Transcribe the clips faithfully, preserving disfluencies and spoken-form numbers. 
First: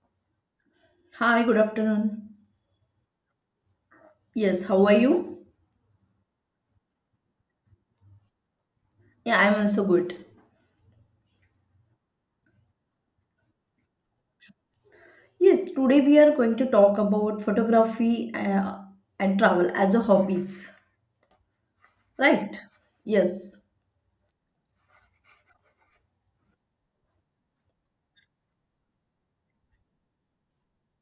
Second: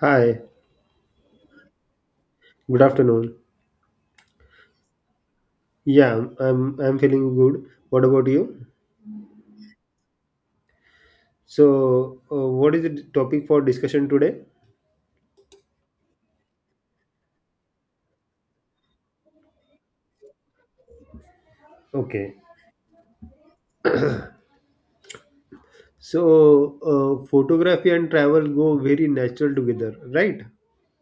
Hi, Hi, good afternoon. good afternoon. Yes, how are you? Yeah, I'm I'm feeling good. What about you? Yeah, I'm also good. So, uh, what is the topic for discussion today? Yes, today we are going to talk about photography uh, and travel as a hobbies, Okay. right? Yes, So, uh, photography and travel go very natural together, right?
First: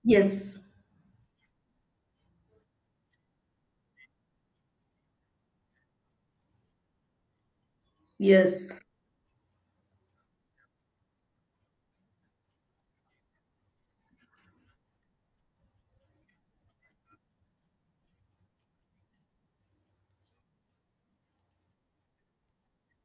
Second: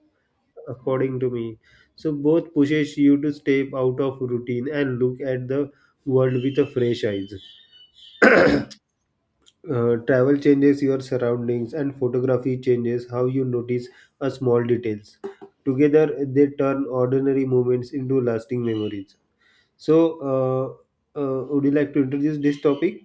yes, According to me. So, both pushes you to step out of routine and look at the world with a fresh eyes. yes. Uh, travel changes your surroundings and photography changes how you notice a small details together they turn ordinary moments into lasting memories so uh, uh, would you like to introduce this topic?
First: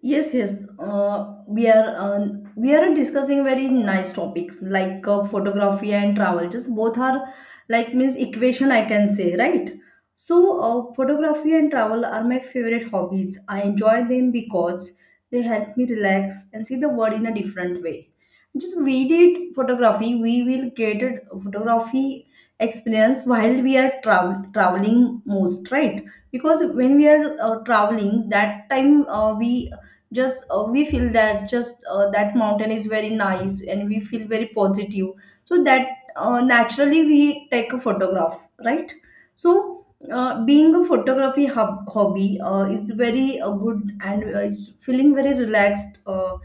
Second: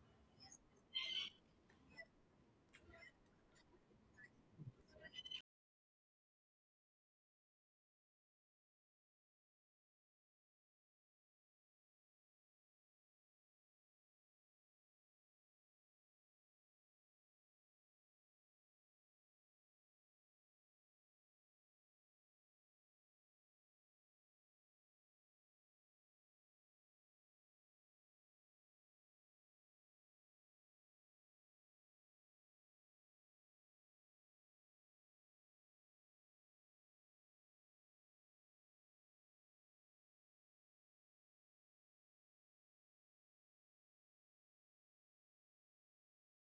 Yes, yes. Uh, we are uh, we are discussing very nice topics like uh, photography and travel. Just both are like means equation I can say, right? So uh, photography and travel are my favorite hobbies. I enjoy them because they help me relax and see the world in a different way. Just we did photography, we will get a photography experience while we are travel traveling most, right? Because when we are uh, traveling that time uh, we just uh, we feel that just uh, that mountain is very nice and we feel very positive, so that uh, naturally we take a photograph, right? So uh, being a photography hub- hobby uh, is very uh, good and uh, it's feeling very relaxed, uh,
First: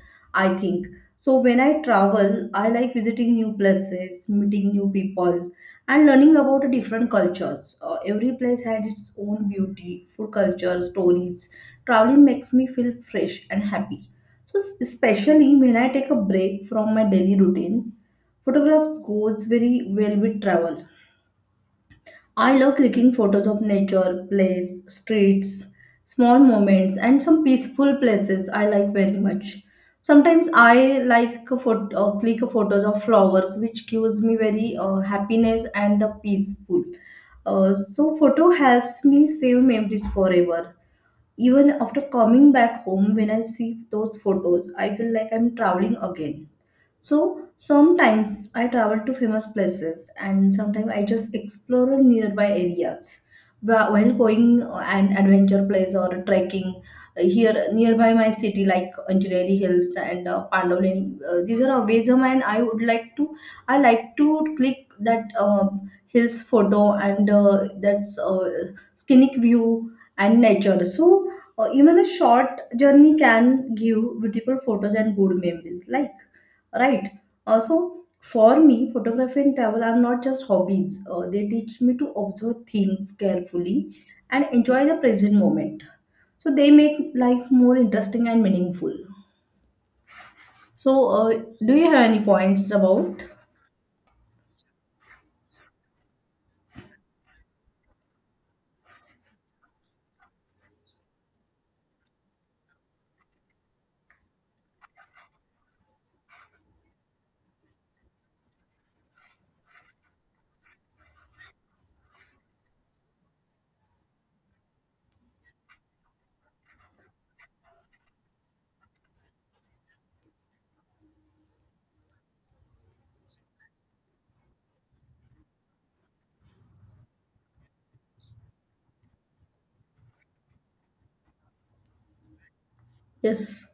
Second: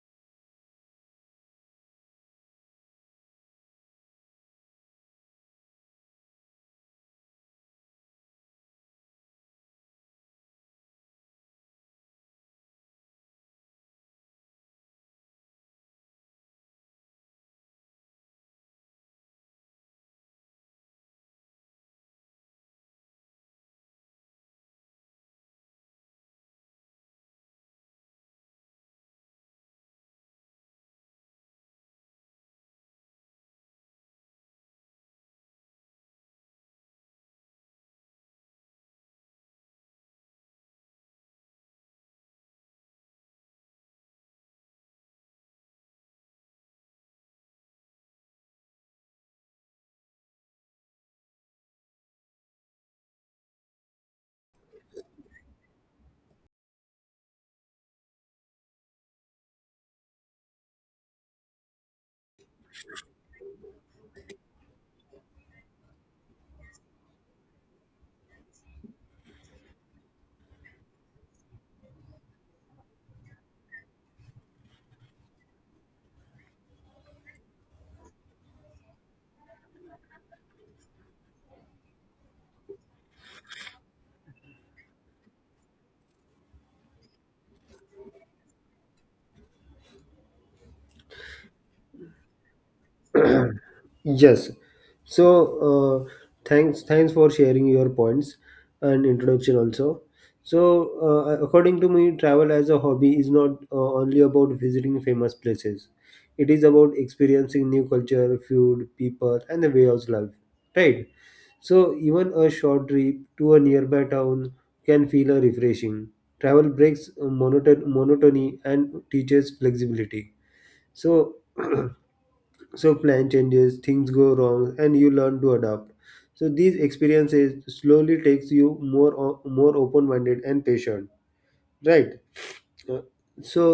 I think. So when I travel, I like visiting new places, meeting new people, and learning about different cultures. Uh, every place had its own beauty, food culture, stories. Traveling makes me feel fresh and happy. So s- especially when I take a break from my daily routine, photographs goes very well with travel. I love clicking photos of nature, place, streets, small moments, and some peaceful places I like very much. Sometimes I like a photo, uh, click photos of flowers, which gives me very uh, happiness and uh, peaceful. Uh, so photo helps me save memories forever. Even after coming back home, when I see those photos, I feel like I'm traveling again. So sometimes I travel to famous places and sometimes I just explore nearby areas. Wh- While going uh, an adventure place or trekking uh, here nearby my city like Anjali Hills and uh, Pandolini, uh, these are a ways of mine. I would like to I like to click that um hills photo and uh, that's uh, scenic view and nature. So uh, even a short journey can give beautiful photos and good memories. Like, right. Also, for me photography and travel are not just hobbies, uh, they teach me to observe things carefully and enjoy the present moment, so they make life more interesting and meaningful. So uh, do you have any points about? Yes. So, uh, thanks thanks for sharing your points and introduction also. So, uh, according to me, travel as a hobby is not uh, only about visiting famous places. It is about experiencing new culture, food, people, and the way of life. Right? So, even a short trip to a nearby town can feel a refreshing. Travel breaks monoton- monotony and teaches flexibility. So, so plan changes things go wrong and you learn to adapt so these experiences slowly takes you more o- more open minded and patient, right? Uh, so Yes.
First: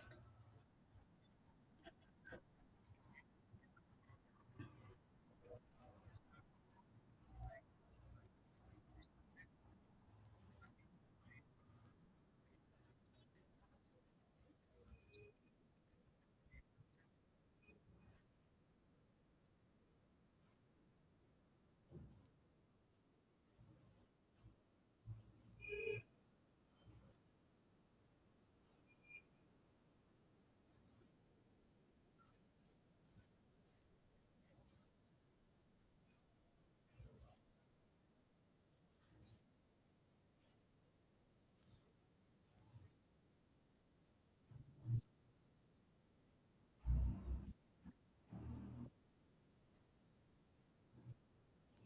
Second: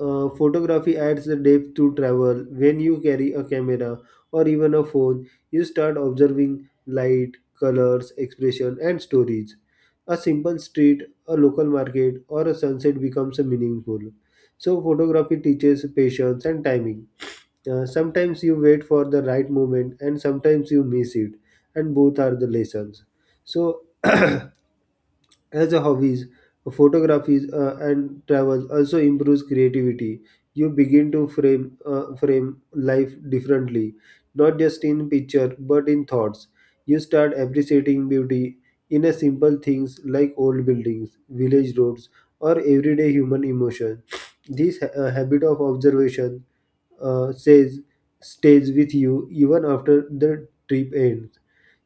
uh, Photography adds the depth to travel. When you carry a camera or even a phone, you start observing light, colors, expression, and stories. A simple street, a local market, or a sunset becomes meaningful. So, photography teaches patience and timing. Uh, sometimes you wait for the right moment, and sometimes you miss it, and both are the lessons. So, as a hobbies photographies uh, and travels also improves creativity. You begin to frame uh, frame life differently, not just in picture but in thoughts. You start appreciating beauty in a simple things like old buildings, village roads, or everyday human emotion. This ha- uh, habit of observation uh, says stays with you even after the trip ends.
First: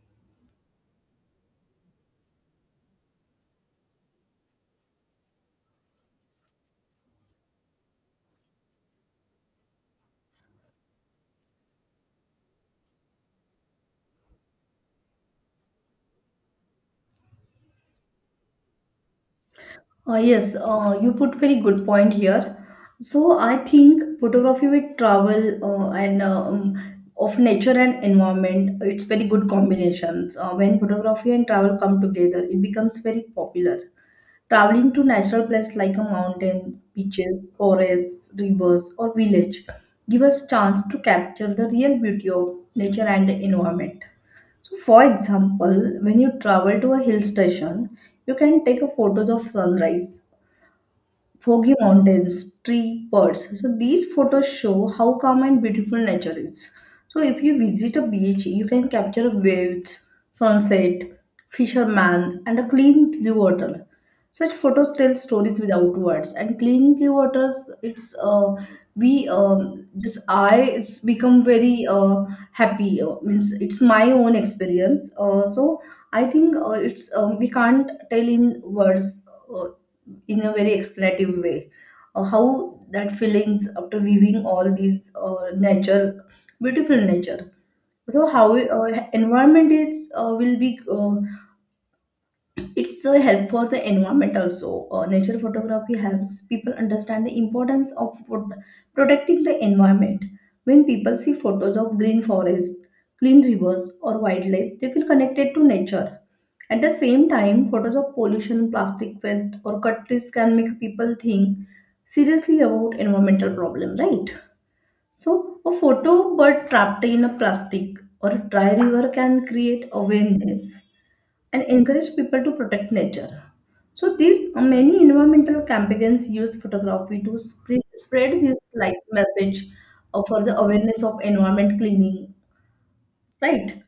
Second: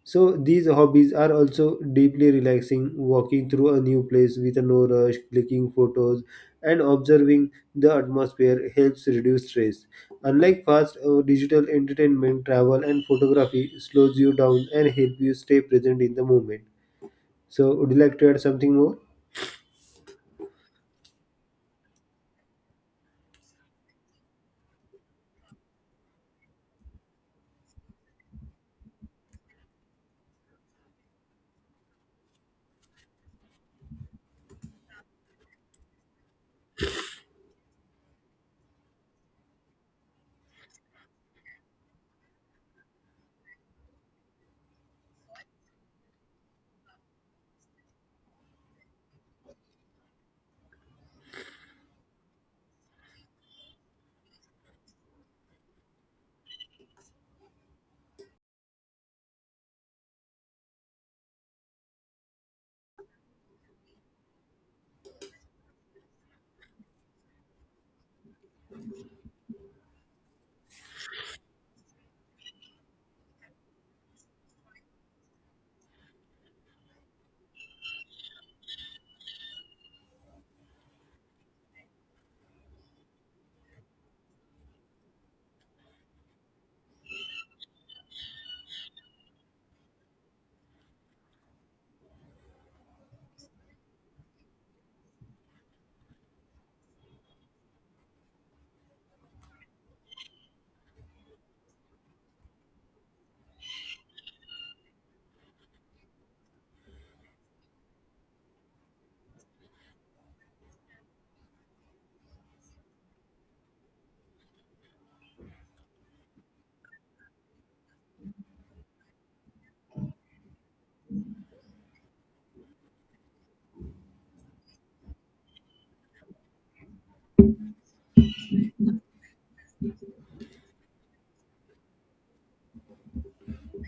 So these hobbies are also deeply relaxing, walking through a new place with no rush, clicking photos, and observing the atmosphere helps reduce stress. Unlike fast uh, digital entertainment, travel and photography slows you down and help you stay present in the moment. So would you like to add something more? Uh, yes, uh, you put very good point here. So I think photography with travel uh, and uh, um, of nature and environment, it's very good combinations. Uh, when photography and travel come together, it becomes very popular. Traveling to natural places like a mountain, beaches, forests, rivers, or village give us chance to capture the real beauty of nature and the environment. So, for example, when you travel to a hill station, you can take a photos of sunrise, foggy mountains, tree birds. So these photos show how calm and beautiful nature is. So if you visit a beach, you can capture waves, sunset, fisherman, and a clean blue water. Such photos tell stories without words. And clean blue waters, it's uh, we um, just I it's become very uh, happy. Uh, means it's my own experience. Uh, so I think uh, it's um, we can't tell in words. Uh, in a very explanative way, uh, how that feelings after viewing all these uh, nature beautiful nature, so how uh, environment is uh, will be uh, it's so help for the environment also. Uh, nature photography helps people understand the importance of pro- protecting the environment. When people see photos of green forest, clean rivers or wildlife, they feel connected to nature. At the same time, photos of pollution, plastic waste or cut trees can make people think seriously about environmental problem, right? So a photo bird trapped in a plastic or a dry river can create awareness and encourage people to protect nature. So these uh, many environmental campaigns use photography to spread, spread this like message uh, for the awareness of environment cleaning, right?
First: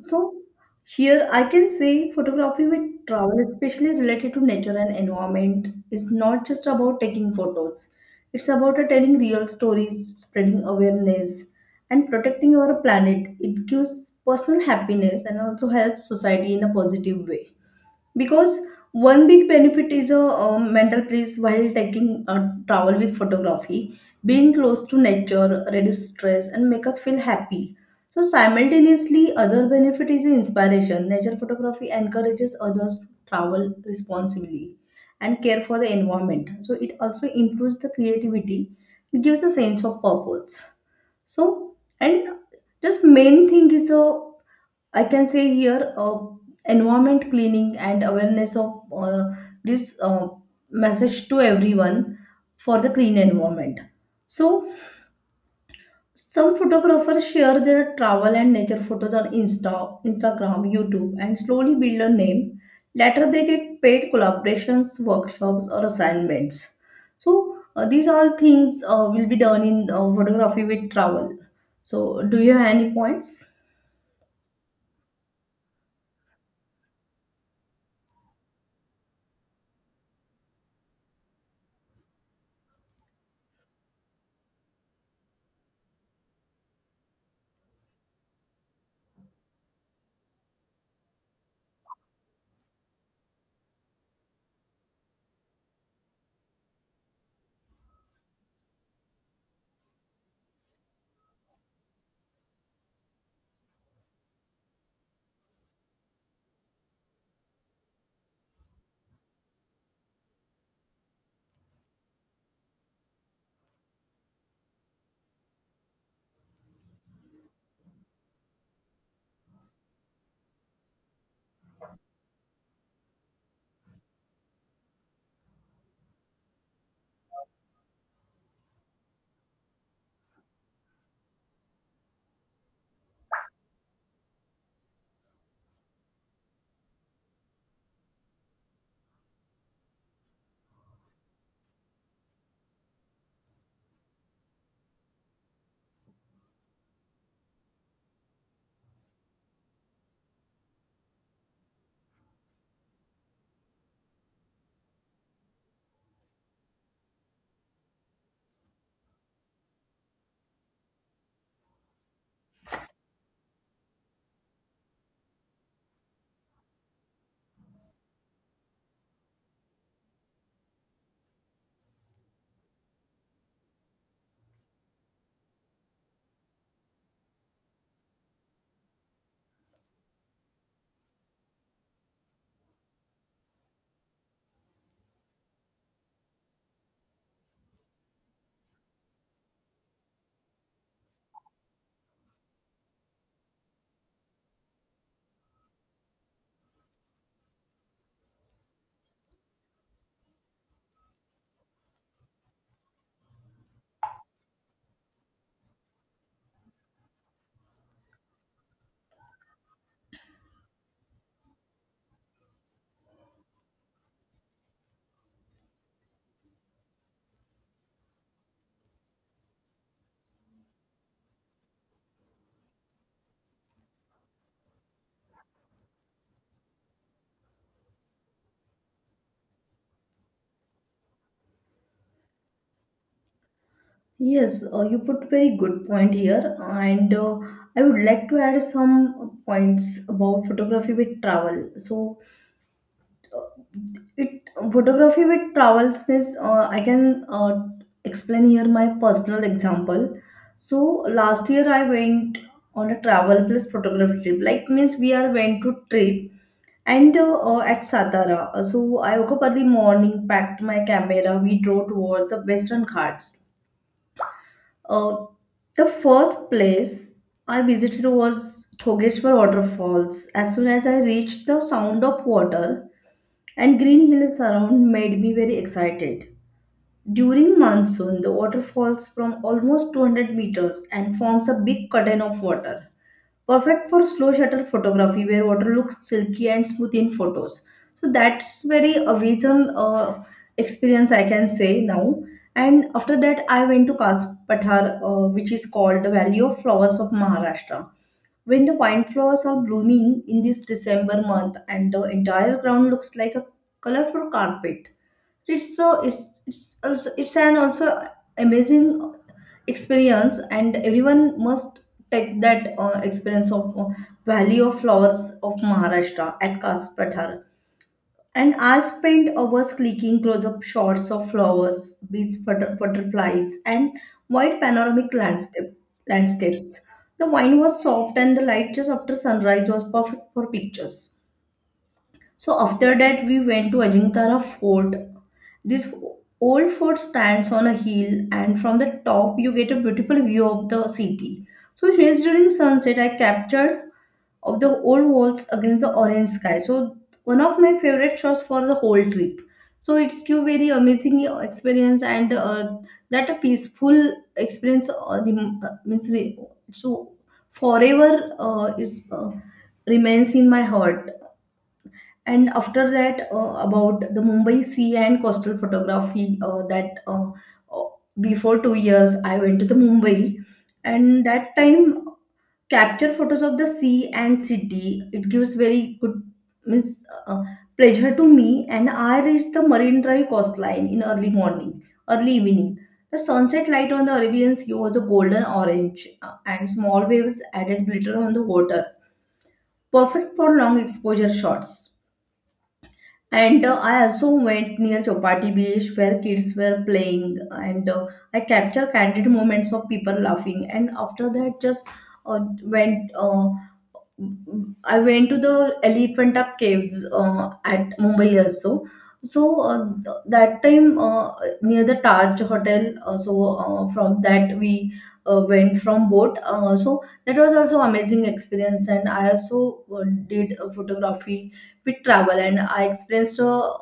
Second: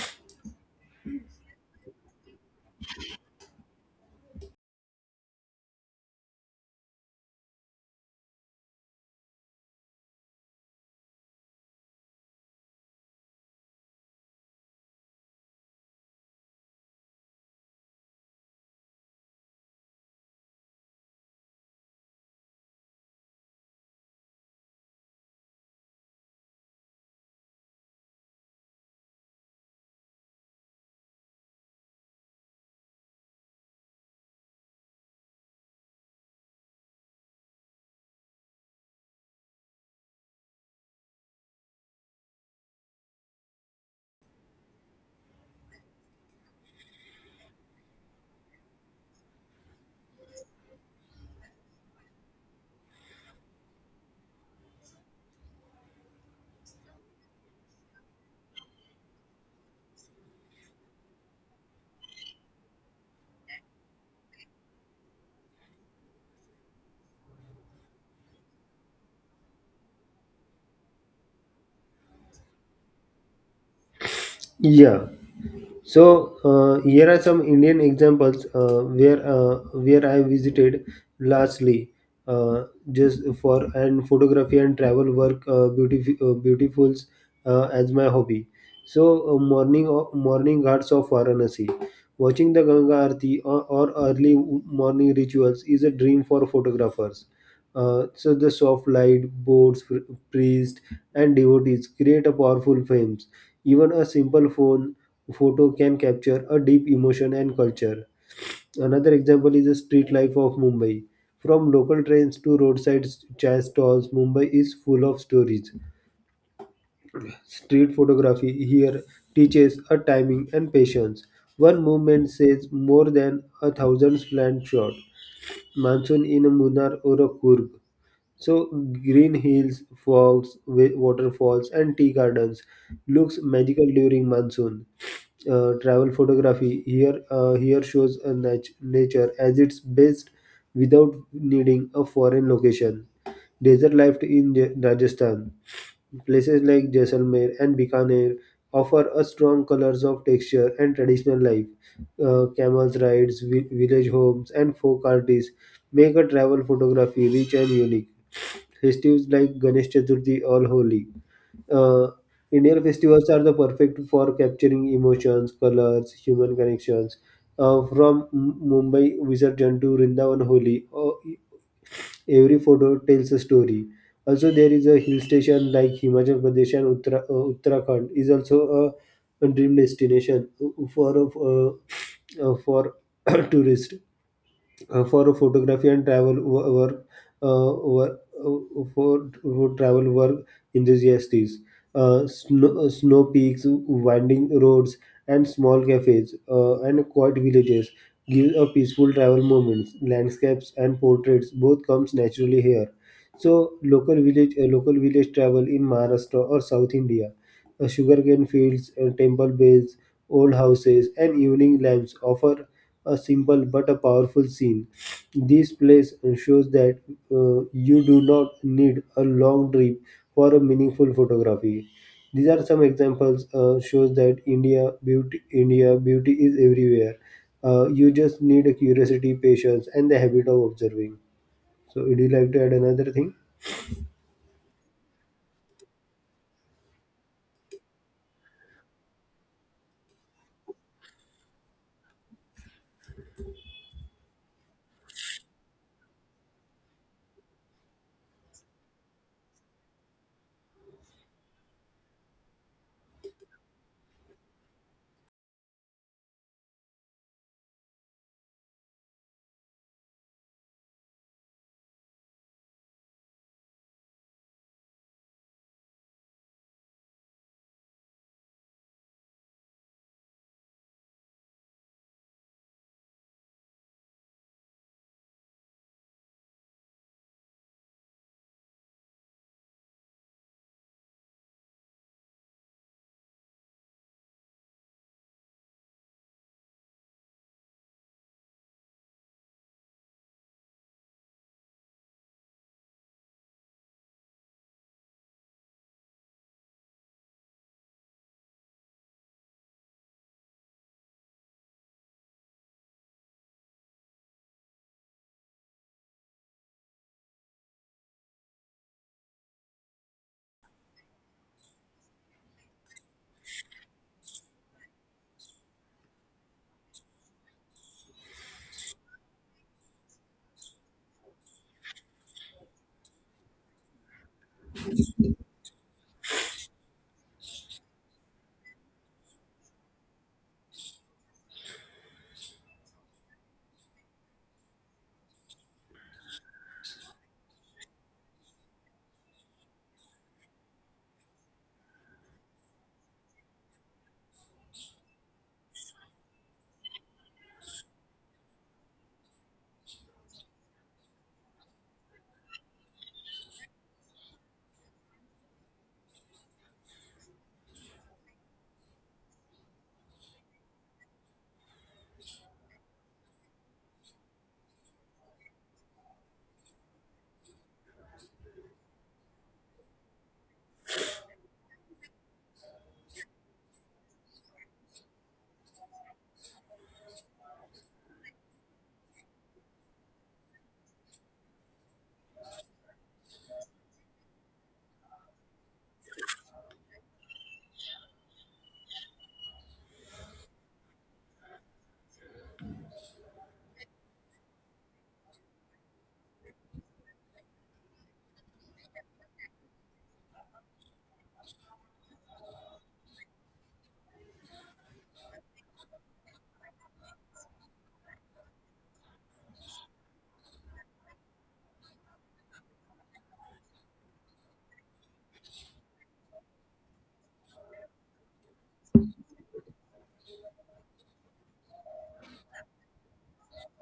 So here I can say photography with travel, especially related to nature and environment, is not just about taking photos. It's about uh, telling real stories, spreading awareness, and protecting our planet. It gives personal happiness and also helps society in a positive way, because one big benefit is a, uh, mental peace while taking a travel with photography. Being close to nature reduce stress and make us feel happy. So simultaneously other benefit is inspiration. Nature photography encourages others to travel responsibly and care for the environment, so it also improves the creativity, it gives a sense of purpose. So, and just main thing is a, I can say here uh, environment cleaning and awareness of uh, this uh, message to everyone for the clean environment. So some photographers share their travel and nature photos on Insta, Instagram, YouTube, and slowly build a name. Later, they get paid collaborations, workshops, or assignments. So, uh, these all things uh, will be done in uh, photography with travel. So, do you have any points? Yeah, so uh, here are some Indian examples uh, where uh, where I visited lastly, uh, just for and photography and travel work uh, beautif uh, beautifuls uh, as my hobby. So uh, morning morning ghats of Varanasi, watching the Ganga Aarti or, or early morning rituals is a dream for photographers. Uh, so the soft light, boats, pr- priests, and devotees create a powerful frames. Even a simple phone photo can capture a deep emotion and culture. Another example is the street life of Mumbai. From local trains to roadside chai stalls, Mumbai is full of stories. Street photography here teaches a timing and patience. One movement says more than a thousand planned shots. Monsoon in a Munnar or a Kurg. So green hills, fogs, wa- waterfalls, and tea gardens looks magical during monsoon. Uh, travel photography here uh, here shows a nat- nature as its best without needing a foreign location. Desert life in Ja- Rajasthan. Places like Jaisalmer and Bikaner offer a strong colors of texture and traditional life. Uh, camels rides, vi- village homes, and folk artists make a travel photography rich and unique. Festives like Ganesh Chaturthi or Holi. Uh, Indian festivals are the perfect for capturing emotions, colors, human connections. Uh, from M- Mumbai Visurgent to Rindavan Holi, uh, every photo tells a story. Also, there is a hill station like Himachal Pradesh and Uttara- uh, Uttarakhand is also a, a dream destination uh, for uh, uh, for tourists uh, for photography and travel wo- work uh, wo- uh, for, for travel work enthusiasts. Uh, snow, uh, snow peaks, winding roads, and small cafes uh, and quiet villages give a peaceful travel moments. Landscapes and portraits both comes naturally here. So local village, uh, local village travel in Maharashtra or South India, uh, sugarcane fields, uh, temple bells, old houses, and evening lamps offer a simple but a powerful scene. This place shows that uh, you do not need a long trip for a meaningful photography. These are some examples uh, shows that India beauty India beauty is everywhere. Uh, you just need a curiosity, patience, and the habit of observing. So, would you like to add another thing? Yes, uh, you put very good point here, and uh, I would like to add some points about photography with travel. So, it photography with travel space. Uh, I can uh, explain here my personal example. So last year I went on a travel plus photography trip. Like means we are went to trip and uh, uh, at Satara. Uh, So I woke up early morning, packed my camera. We drove towards the Western Ghats. Uh, the first place I visited was Thogeshwar waterfalls. As soon as I reached the sound of water. And green hills around made me very excited. During monsoon, the water falls from almost two hundred meters and forms a big curtain of water. Perfect for slow shutter photography where water looks silky and smooth in photos. So that's very amazing uh, experience I can say now. And after that, I went to Kaz Pathar, uh, which is called the Valley of Flowers of Maharashtra. When the wine flowers are blooming in this December month and the entire ground looks like a colorful carpet. It's so it's it's also it's an also amazing experience, and everyone must take that uh, experience of uh, Valley of Flowers of Maharashtra at Kas Pathar. And I spent hours clicking close-up shots of flowers, bees, butter, butterflies, and wide panoramic landscape landscapes. The wine was soft, and the light just after sunrise was perfect for pictures. So after that, we went to Ajinkara Fort. This old fort stands on a hill, and from the top, you get a beautiful view of the city. So hills during sunset, I captured of the old walls against the orange sky. So one of my favorite shots for the whole trip. So it's give very amazing experience and uh, that a peaceful experience uh, rem- uh, means re- so forever uh, is uh, remains in my heart. And after that, uh, about the Mumbai sea and coastal photography, uh, that uh, uh, before two years I went to the Mumbai, and that time capture photos of the sea and city. It gives very good means uh, pleasure to me. And I reached the Marine Drive coastline in early morning, early evening. The sunset light on the Arabian Sea was a golden orange, uh, and small waves added glitter on the water, perfect for long exposure shots. And uh, I also went near Chopati Beach where kids were playing, and uh, I captured candid moments of people laughing. And after that, just uh, went uh, I went to the Elephanta Caves uh, at Mumbai also. So uh, th- that time uh, near the Taj Hotel. Uh, so uh, from that we uh, went from boat. Uh, so that was also amazing experience, and I also uh, did uh, photography with travel, and I experienced uh,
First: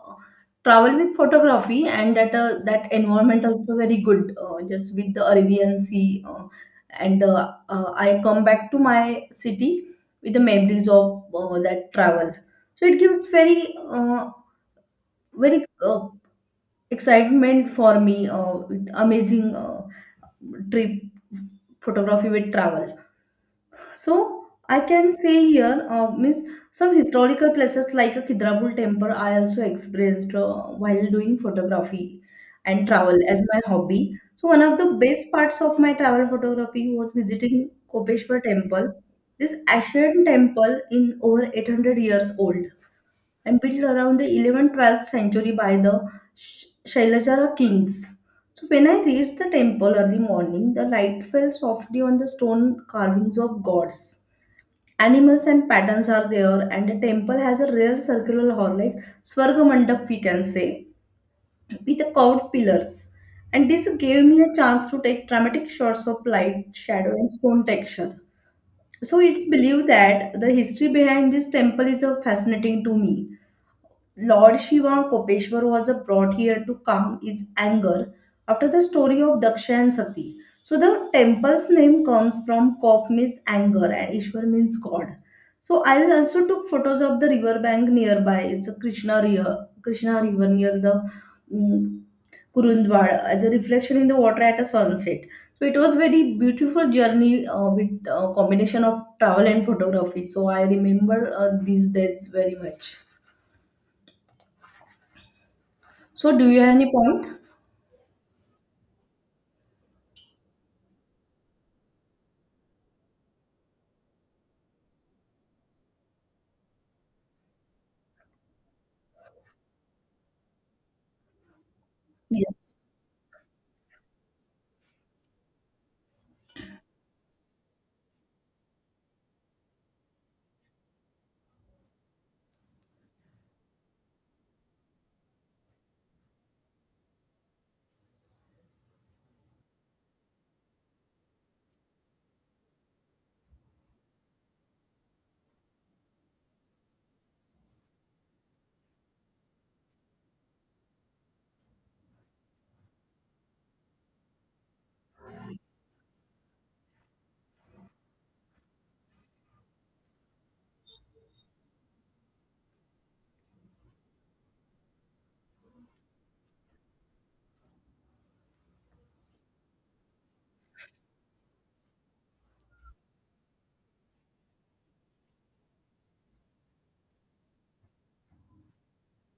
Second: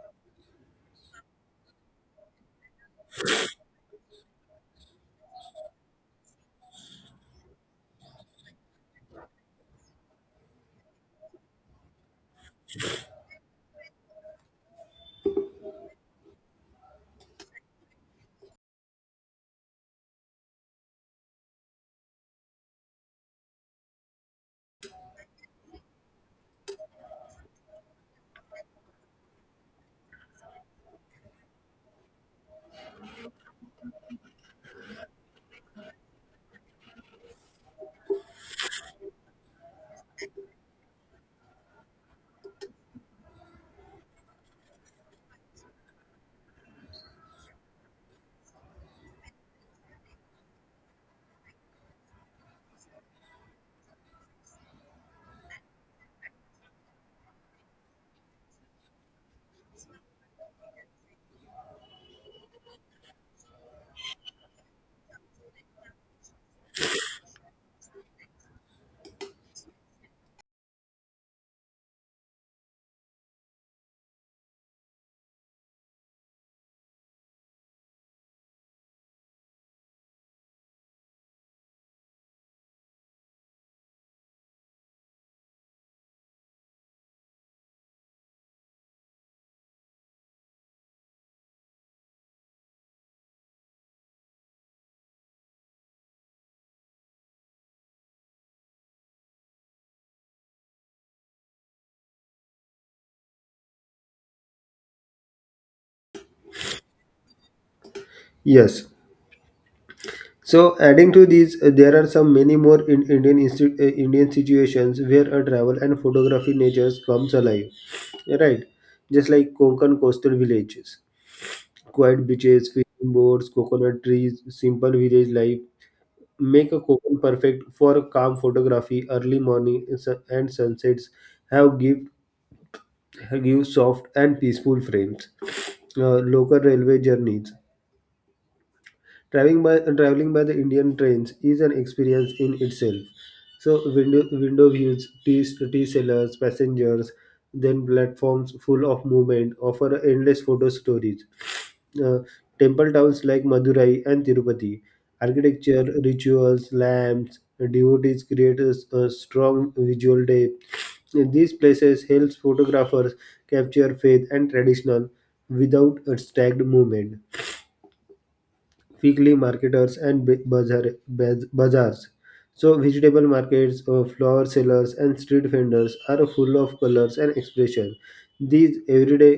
travel with photography, and that uh, that environment also very good, uh, just with the Arabian Sea. Uh, and uh, uh, I come back to my city with the memories of uh, that travel. So it gives very uh, very uh, excitement for me uh, with amazing uh, trip photography with travel. So I can say here, uh, means some historical places like a Kidrabul temple. I also experienced uh, while doing photography and travel as my hobby. So one of the best parts of my travel photography was visiting Kopeshwar temple. This ancient temple in over eight hundred years old and built around the eleventh twelfth century by the Sh- Shailajara kings. So when I reached the temple early morning, the light fell softly on the stone carvings of gods, animals and patterns are there, and the temple has a real circular hall like swarga mandap we can say, with the curved pillars, and this gave me a chance to take dramatic shots of light, shadow and stone texture. So it's believed that the history behind this temple is uh, fascinating to me. Lord Shiva Kopeshwar was brought here to calm his anger after the story of Daksha and Sati. So the temple's name comes from Kop means anger and Ishwar means God. So I also took photos of the river bank nearby. It's a Krishna river, Krishna river near the mm, Kurundwad as a reflection in the water at a sunset. So it was very beautiful journey uh, with uh, combination of travel and photography. So I remember uh, these days very much. So, do you have any point? Yes, so, adding to these, uh, there are some many more in Indian insti- uh, Indian situations where a travel and photography natures comes alive, yeah, right? Just like Konkan coastal villages, quiet beaches, Yes, fishing boats, coconut trees, simple village life make a Konkan perfect for calm photography. Early morning and sun- and sunsets have give give soft and peaceful frames. Uh, local railway journeys. Traveling by traveling by the Indian trains is an experience in itself. So window window views, tea, tea sellers, passengers, then platforms full of movement offer endless photo stories. Uh, temple towns like Madurai and Tirupati, architecture, rituals, lamps, devotees create a, s- a strong visual depth. In these places helps photographers capture faith and traditional without a stagged movement weekly marketers and ba- bazaar, baz- bazaars. So, vegetable markets, uh, flower sellers, and street vendors are full of colors and expression. These everyday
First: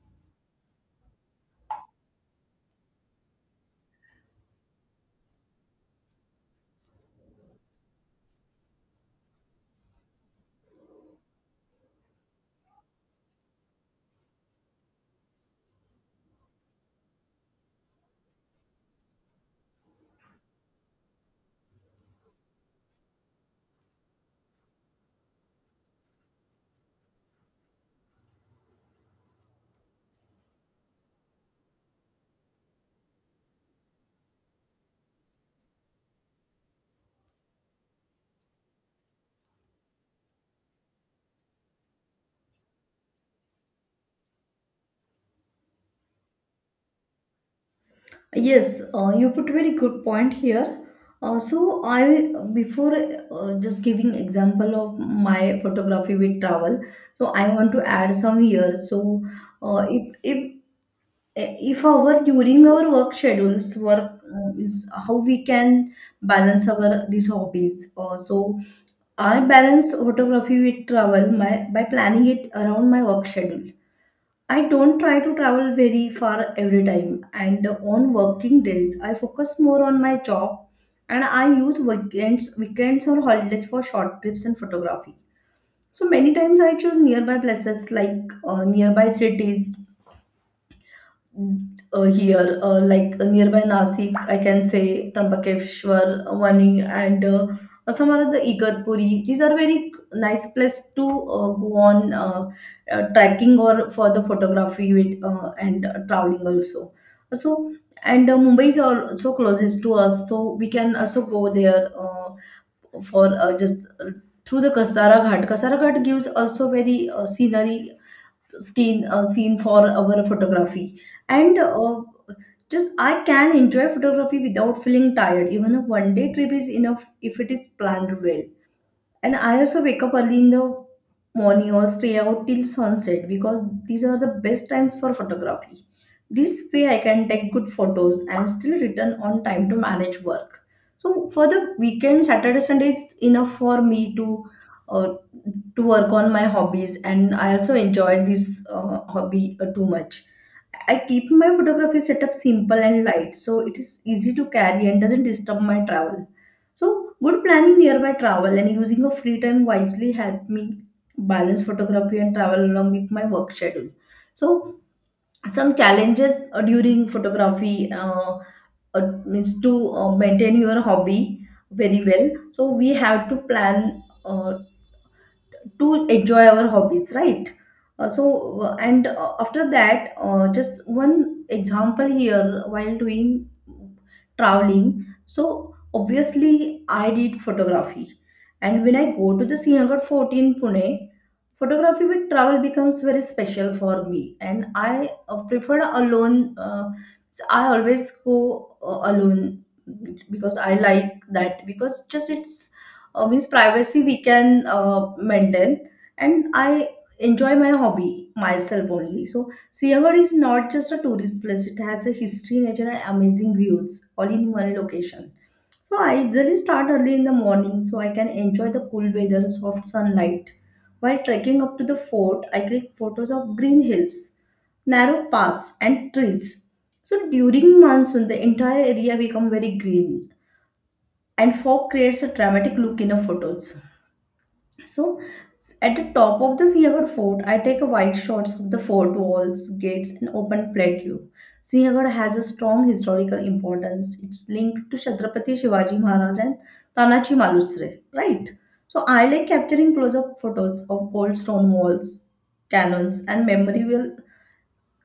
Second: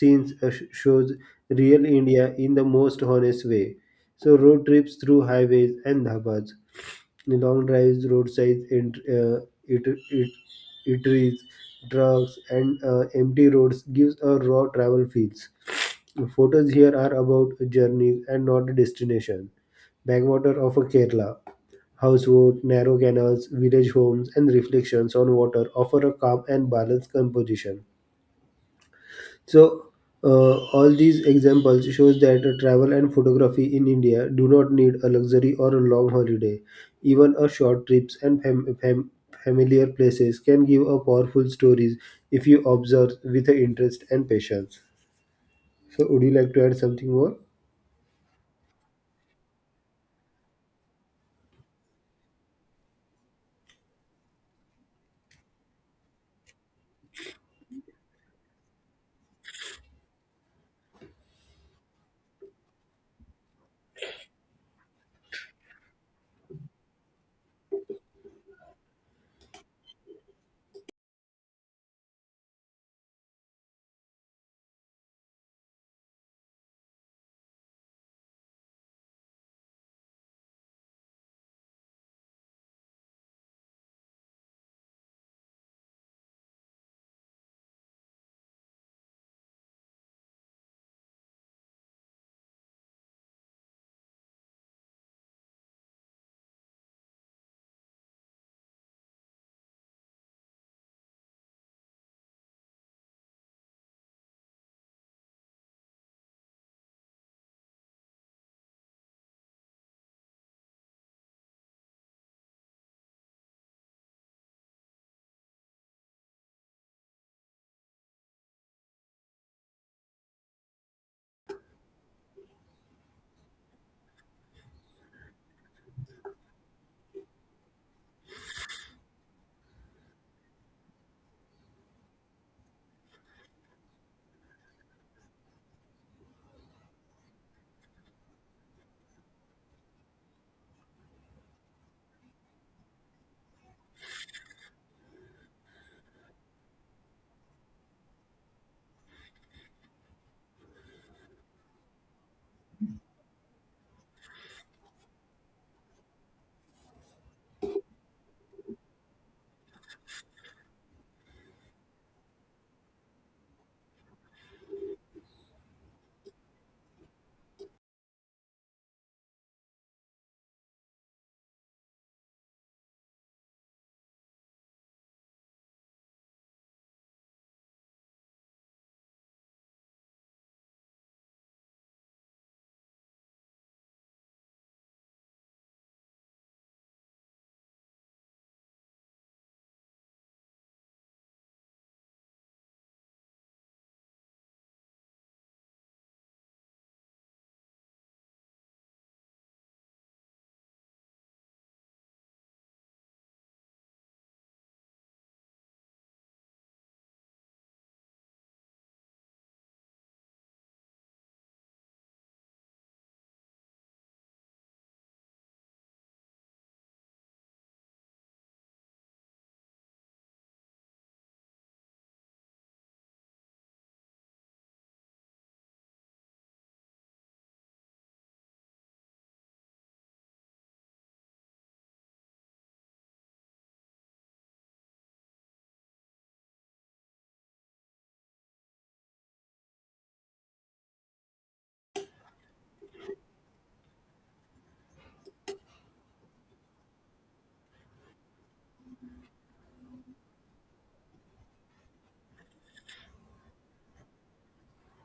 scenes uh, sh- shows real India in the most honest way. So, road trips through highways and dhabas, long drives, roadside and uh, it, it, eateries, trucks, and uh, empty roads gives a raw travel feels. Photos here are about journeys and not a destination. Backwater of a Kerala. Houseboat, narrow canals, village homes, and reflections on water offer a calm and balanced composition. So, uh, all these examples shows that travel and photography in India do not need a luxury or a long holiday. Even a short trips and fam- fam- familiar places can give a powerful stories if you observe with interest and patience. So, would you like to add something more? yes, uh, you put very good point here. Uh, so I before uh, just giving example of my photography with travel. So I want to add some here. So uh, if if if our during our work schedules work uh, is how we can balance our these hobbies. Uh, so I balance photography with travel my by planning it around my work schedule. I don't try to travel very far every time, and on working days, I focus more on my job, and I use weekends, weekends or holidays for short trips and photography. So many times I choose nearby places like uh, nearby cities uh, here, uh, like uh, nearby Nasik, I can say Trambakeshwar, uh, Wani, and uh, some are the Igarpuri. These are very nice place to uh, go on uh, uh, trekking or for the photography with, uh, and uh, traveling also. So and uh, Mumbai is also closest to us, so we can also go there uh, for uh, just uh, through the Kasara Ghat. Kasara Ghat gives also very uh, scenery skin uh, scene for our photography and uh, just I can enjoy photography without feeling tired. Even a one day trip is enough if it is planned well, and I also wake up early in the morning or stay out till sunset because these are the best times for photography. This way I can take good photos and still return on time to manage work. So for the weekend, Saturday, Sunday is enough for me to uh, to work on my hobbies, and I also enjoy this uh, hobby uh, too much. I keep my photography setup simple and light, so it is easy to carry and doesn't disturb my travel. So, good planning, nearby travel and using of free time wisely helped me balance photography and travel along with my work schedule. So, some challenges uh, during photography uh, uh, means to uh, maintain your hobby very well. So, we have to plan uh, to enjoy our hobbies, right? Uh, so uh, and uh, after that uh, just one example here, while doing traveling, so obviously I did photography, and when I go to the Sinhagad fort in Pune, photography with travel becomes very special for me. And I uh, preferred alone. Uh, so I always go uh, alone because I like that, because just it's uh, means privacy we can uh, maintain, and I enjoy my hobby myself only. So Siachen is not just a tourist place, it has a history, nature and amazing views all in one location. So I usually start early in the morning so I can enjoy the cool weather, soft sunlight. While trekking up to the fort, I click photos of green hills, narrow paths and trees. So during monsoon, the entire area becomes very green, and fog creates a dramatic look in the photos. So at the top of the Siagar fort, I take a wide shots of the fort walls, gates, and open plateau. Siagar has a strong historical importance. It's linked to Chhatrapati Shivaji Maharaj and Tanaji Malusre, right? So I like capturing close-up photos of old stone walls, cannons, and memorable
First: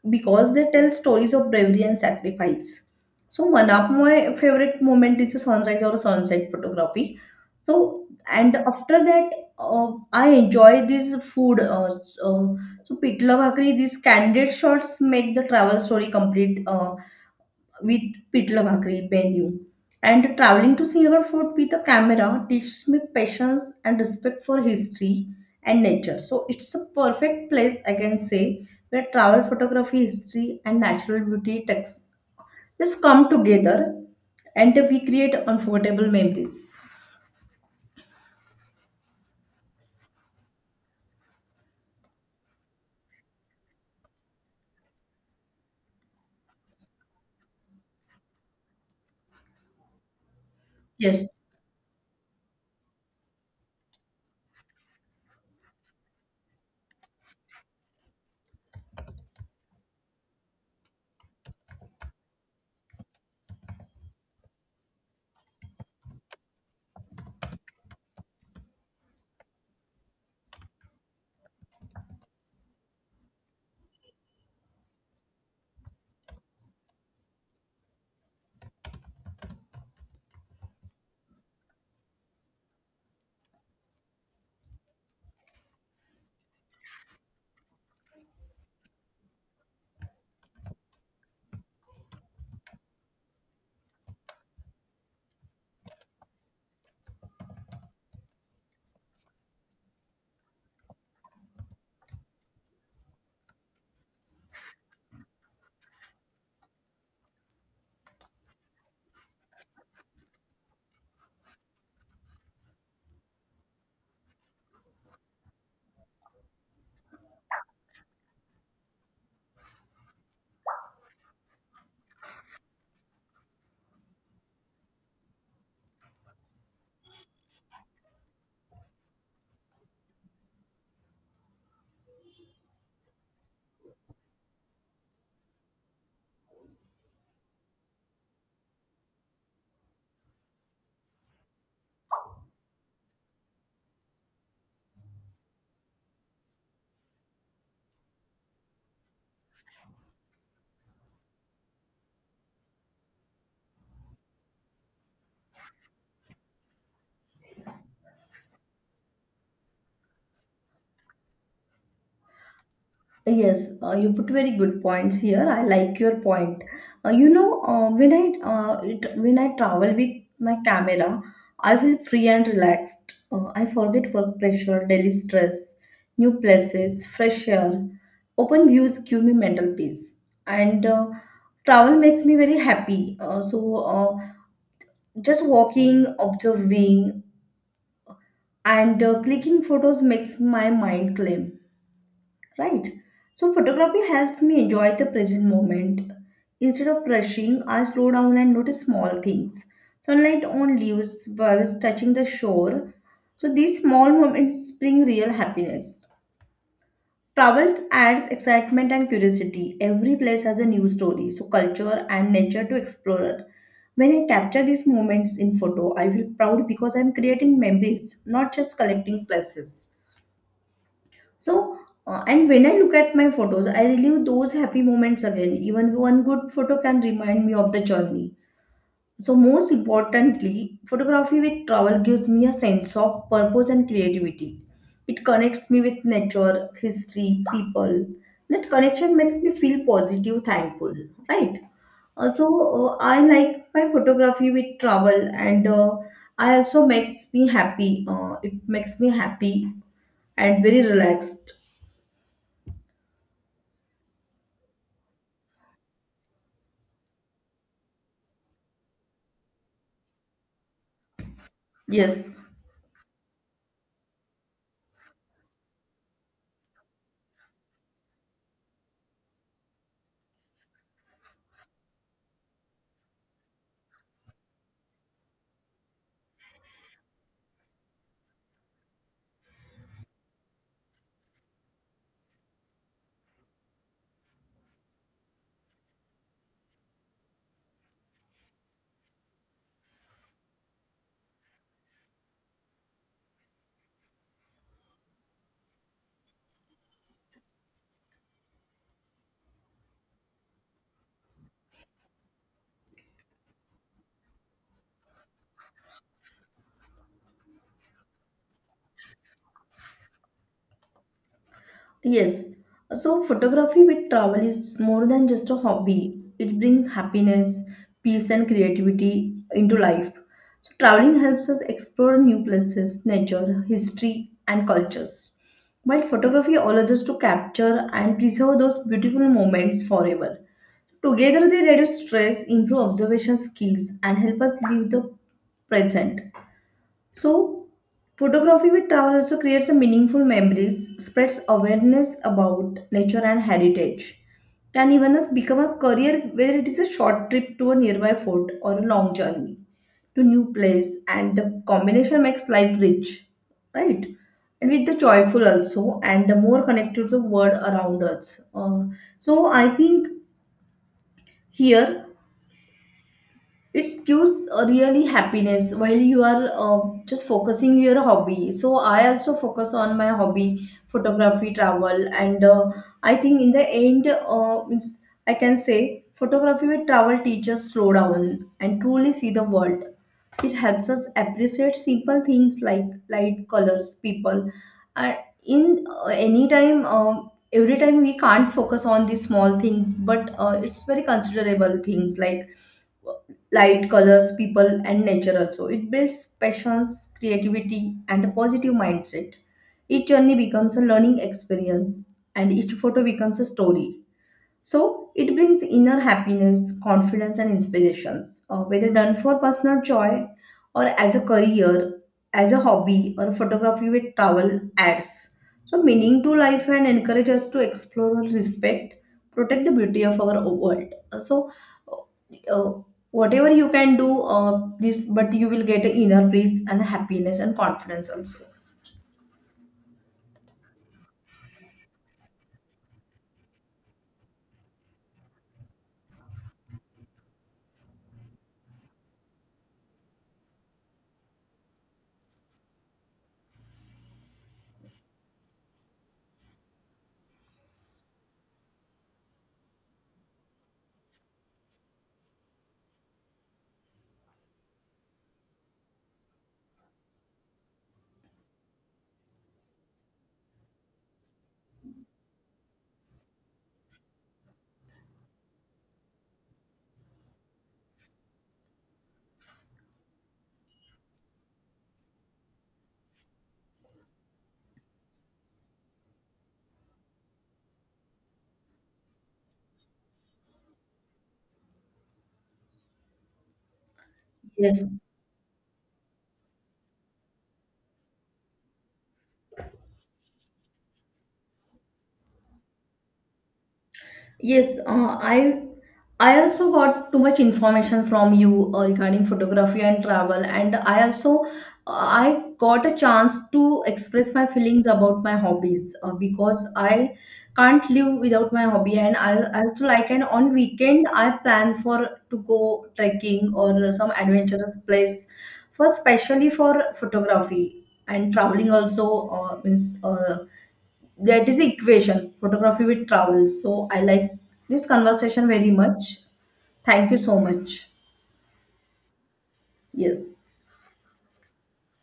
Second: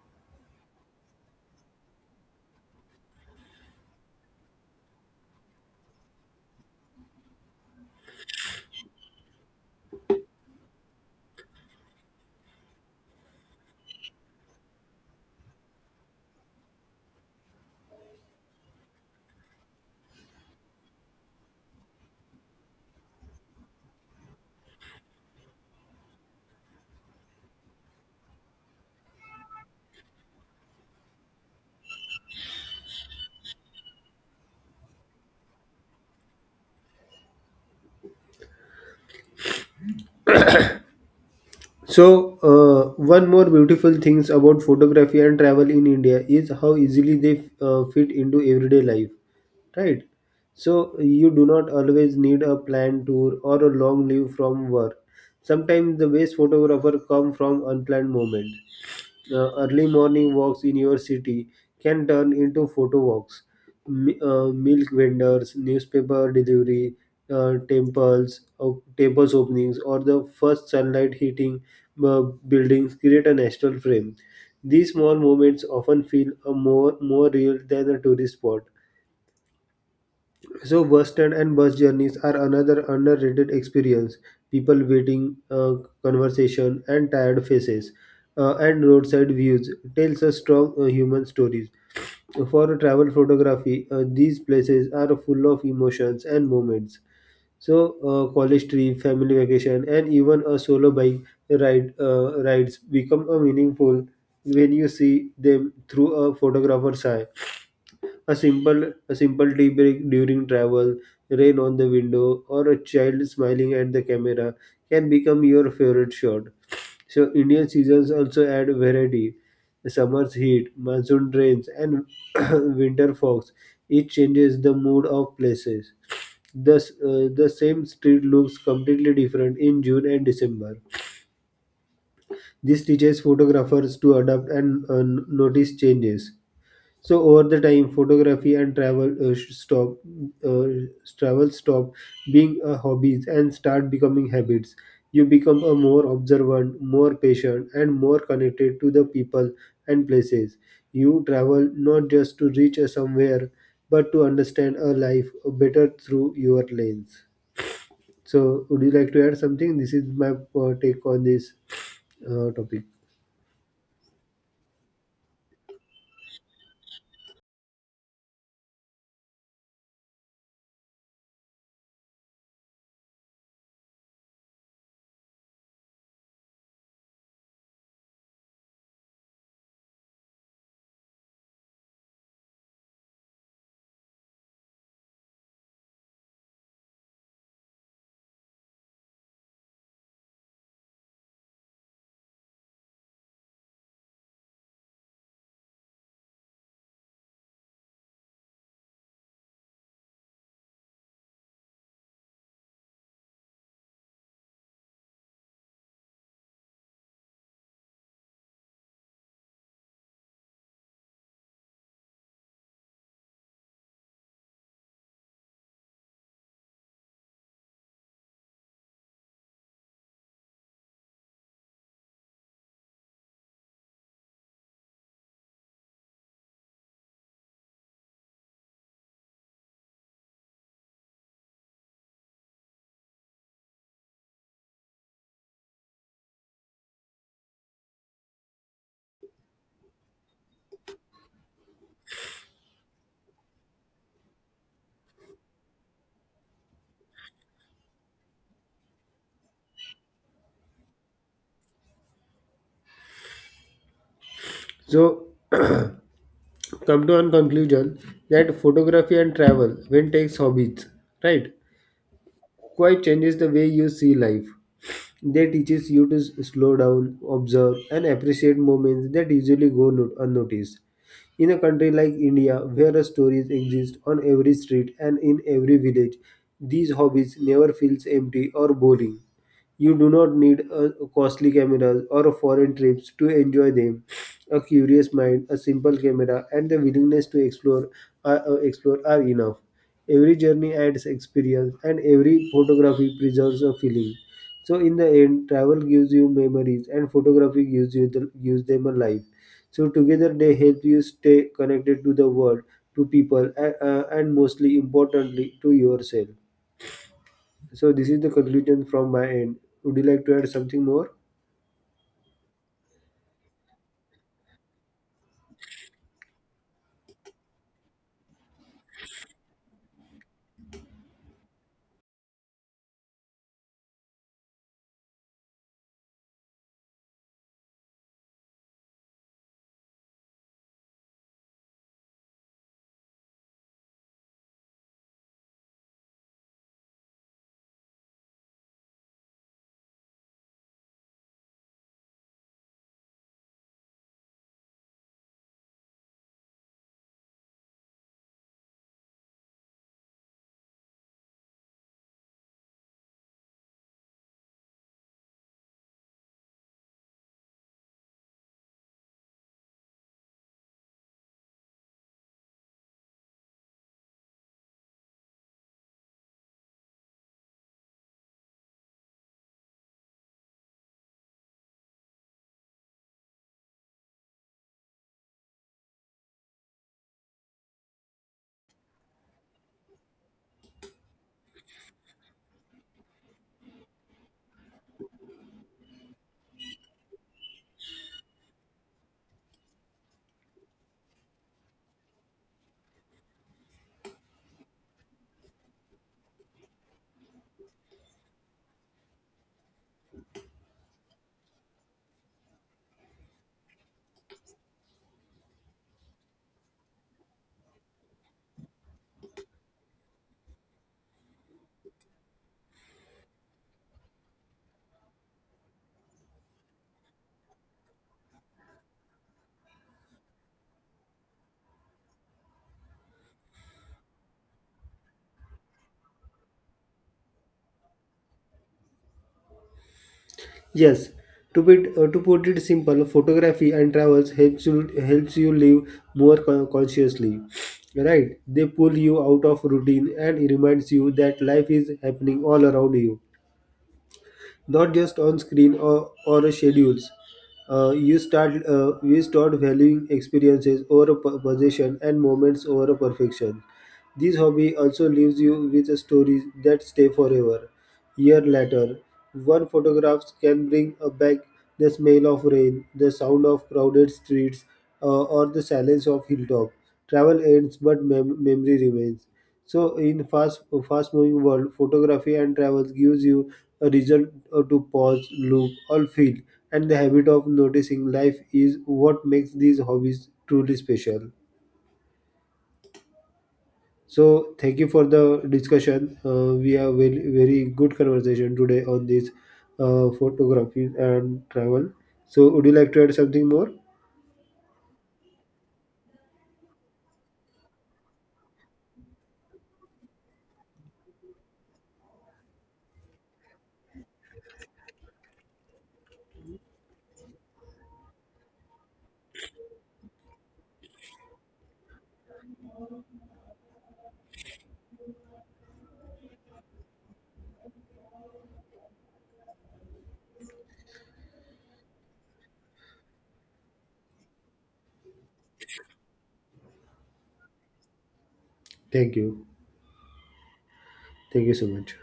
because they tell stories of bravery and sacrifice. So one of my favorite moment is a sunrise or sunset photography. So and after that, uh, I enjoy this food. Uh, so, so pitla bhakri, these candid shots make the travel story complete. Uh, with pidla bhakri. And traveling to Singapore food with a camera teaches me patience and respect for history and nature. So it's a perfect place, I can say, where travel photography, history, and natural beauty text just come together, and we create unforgettable memories. So, uh, one more beautiful things about photography and travel in India is how easily they uh, fit into everyday life, right? So, you Yes. do not always need a planned tour or a long leave from work. Sometimes the best photographer come from unplanned moment, uh, early morning walks in your city can turn into photo walks. Mi- uh, milk vendors, newspaper delivery, uh, temples, op- temples openings, or the first sunlight hitting uh, buildings create a national frame. These small moments often feel uh, more more real than a tourist spot. So bus stand and bus journeys are another underrated experience. People waiting, uh, conversation, and tired faces, uh, and roadside views tells us strong uh, human stories. For travel photography, uh, these places are full of emotions and moments. So uh, college trip, family vacation, and even a solo bike ride uh, rides become a meaningful when you see them through a photographer's eye. A simple, a simple tea break during travel, rain on the window, or a child smiling at the camera can become your favorite shot. So Indian seasons also add variety. The summer's heat, monsoon rains, and winter fogs each changes the mood of places. Thus, uh, the same street looks completely different in June and December. This teaches photographers to adapt and uh, notice changes. So over the time, photography and travel uh, sh- stop uh, travel stop being a hobbies and start becoming habits. You become a more observant, more patient, and more connected to the people and places. You travel not just to reach a somewhere, but to understand a life better through your lens. So, would you like to add something? This is my uh, take on this uh, topic. Uh, Yes, uh, you put very good points here. I like your point. Uh, you know, uh, when I uh, it, when I travel with my camera, I feel free and relaxed. Uh, I forget work pressure, daily stress, new places, fresh air. Open views give me mental peace, and uh, travel makes me very happy. Uh, so, uh, just walking, observing, and uh, clicking photos makes my mind calm, right? So photography helps me enjoy the present moment. Instead of rushing, I slow down and notice small things, sunlight on leaves while touching the shore. So these small moments bring real happiness. Travel adds excitement and curiosity, every place has a new story, so culture and nature to explore. When I capture these moments in photo, I feel proud because I'm creating memories, not just collecting places. So, uh, and when I look at my photos, I relive those happy moments again. Even one good photo can remind me of the journey. So, most importantly, photography with travel gives me a sense of purpose and creativity. It connects me with nature, history, people. That connection makes me feel positive, thankful, right? Uh, So, uh, I like my photography with travel, and uh, I also makes me happy. Uh, it makes me happy and very relaxed. So. come to a conclusion that photography and travel, when takes hobbies, right, Yes, quite changes the way you see life. They teaches you to s- slow down, observe, and appreciate moments that usually go no- unnoticed. In a country like India, where stories exist on every street and in every village, these hobbies never feels empty or boring. You do not need a costly cameras or a foreign trips to enjoy them. A curious mind, a simple camera, and the willingness to explore are, uh, explore are enough. Every journey adds experience, and every photography preserves a feeling. So in the end, travel gives you memories, and photography gives you the, gives them a life. So together they help you stay connected to the world, to people, and, uh, and mostly importantly to yourself. So this is the conclusion from my end. Would you like to add something more? yes. So, photography with travel is more than just a hobby. It brings happiness, peace, and creativity into life. So, traveling helps us explore new places, nature, history, and cultures. While photography allows us to capture and preserve those beautiful moments forever. Together, they reduce stress, improve observation skills, and help us live the present. So, photography with travel also creates a meaningful memories, spreads awareness about nature and heritage, can even us become a career, whether it is a short trip to a nearby fort or a long journey to new place, and the combination makes life rich, right? And with the joyful also, and the more connected to the world around us. Uh, so I think here it gives a really happiness while you are uh, just focusing your hobby. So I also focus on my hobby, photography, travel, and uh, I think in the end uh, means I can say photography with travel teaches slow down and truly see the world. It helps us appreciate simple things like light, colors, people, uh, in uh, any time, uh, every time we can't focus on these small things, but uh, it's very considerable things like light, colors, people and nature also. It builds passions, creativity, and a positive mindset. Each journey becomes a learning experience and each photo becomes a story. So it brings inner happiness, confidence, and inspirations. Uh, whether done for personal joy or as a career, as a hobby, or photography with travel ads. So meaning to life and encourage us to explore, respect, protect the beauty of our world. Uh, So uh, uh, whatever you can do, uh, this, but you will get inner peace and happiness and confidence also. Yes. To put uh, to put it simple, photography and travels helps you helps you live more con- consciously. Right? They pull you out of routine and reminds you that life is happening all around you, not just on screen or, or schedules. Uh, you start uh, We start valuing experiences over a po- possession and moments over a perfection. This hobby also leaves you with stories that stay forever. Year later, one photograph can bring uh, back the smell of rain, the sound of crowded streets, uh, or the silence of hilltop. Travel ends, but mem- memory remains. So in fast fast moving world, photography and travels gives you a reason uh, to pause, look, or feel, and the habit of noticing life is what makes these hobbies truly special. So thank Yes. you for the discussion. Uh, we have very very good conversation today on this uh, photography and travel. So would you like to add something more? Yes, uh, I I also got too much information from you uh, regarding photography and travel, and I also uh, I got a chance to express my feelings about my hobbies uh, because I can't live without my hobby, and I I also like, and on weekend I plan for to go trekking or some adventurous place for, especially for photography and traveling also uh, means. Uh, that is equation photography with travel, so I like this conversation very much. Thank you so much. Thank you. Yes. Thank you so much.